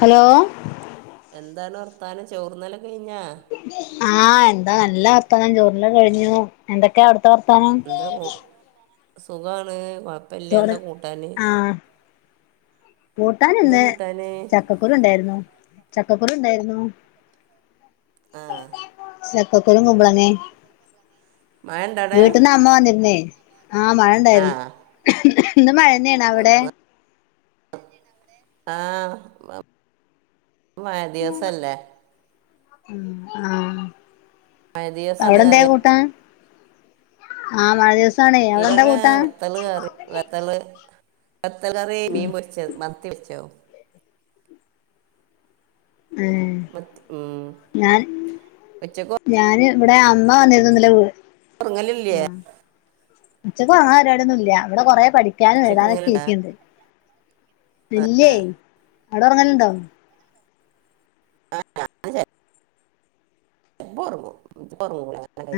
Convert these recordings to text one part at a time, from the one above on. Hello എന്താണ് വർത്താനം ചോർന്നിലക്കൊ കഴിഞ്ഞാ ആഹ് എന്താ നല്ല വർത്താനം ചോറിണ്ണലൊക്കെ കഴിഞ്ഞു എന്തൊക്കയ അവിടു ത്ത വർത്താനം എന്താ ഓഹ് സുഖാണ് കൊഴപ്പില്ല ചോറ് എന്താ കൂട്ടാന് ആഹ് കൂട്ടാൻ എന്താ ഇന്ന് കൂട്ടാന് ചക്കക്കുരു ഉണ്ടാരുന്നു ചക്കക്കുരു ഉണ്ടാരുന്നു ആഹ് ചക്കക്കരും കുമ്പളങ്ങെം മഴണ്ടോടെ വീട്ടിന്ന് അമ്മ വന്നിരുന്നേ ആഹ് മഴ ഇണ്ടാര്ന്ന് ആഹ് ഇന്ന് മഴന്നെയാണ് അവിടെ ആഹ് മ മഴദിവസല്ലേ ഉം ആഹ് മഴ ദിവസാണ് അവിടെന്തെ അറിയ കൂട്ടാൻ ആഹ് മഴ ദിവസ ഇവടെ വെത്തള് കേറി വെത്തള് വെത്തൽ കറി മീമ്പൊരിച്ചത് മത്തി പൊരിച്ചത് ഏഹ് മത്തി ഉം ഞാൻ ഉച്ചക്ക് ഞാന് ഇവടെ അമ്മ വന്നിരുന്നു ഇന്നലെ വീ ഉറങ്ങലില്ലേ ഉച്ചക്ക് ആൾഅങ്ങന പരാടിയൊന്നും ഇല്ല്യ ഇവിടെ കൊറേ പഠിക്കാനും ഉച്ചക്ക് എഴുതാനൊക്കെ ഉറങ്ങലുണ്ടാ ഇരിക്കണ്ട് ഇല്ല്യേ ആഹ് ആടെ ഒറങ്ങലുണ്ടോ ആഹ്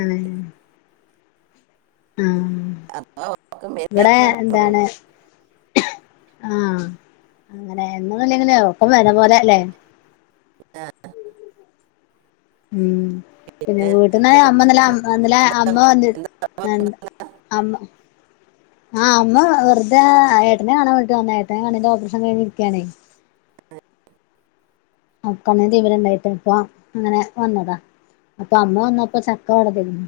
ആണ് ആഹ് അപ്പം ഒറക്കം ഇവിടെ വരാന്ന [inaudible] എന്താണ് ആഹ് അങ്ങനെ എന്നൂല്ലങ്കില് ഒറക്കം വരണപോലെ ല്ലേ ആ ഉം പിന്നെ വീട്ടിന്നായ എന്തൊക്കെ അമ്മന്ന വിശേഷം? വന്നില്ല അമ്മ വന്ന് എന്താ [unintelligible] അമ്മ ആഹ് അമ്മ വെറുതെ ഏട്ടനെ കാണാ വേണിട്ട് വന്ന ഏട്ടന്റ കണ്ണിന്റ ഓപ്പറേഷൻ കഴിഞ്ഞിരിക്കാണേ ആഹ് കണ്ണിന് തിമിരണ്ടായിട്ട് അപ്പ അങ്ങനെ വന്നതാ അപ്പം അമ്മ വന്നപ്പ ചക്ക ഇവടെ തരുന്നു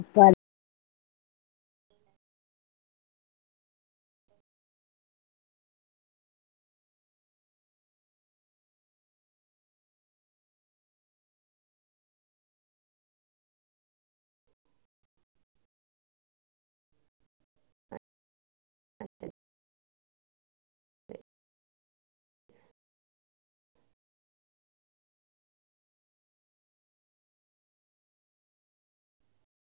അപ്പ അ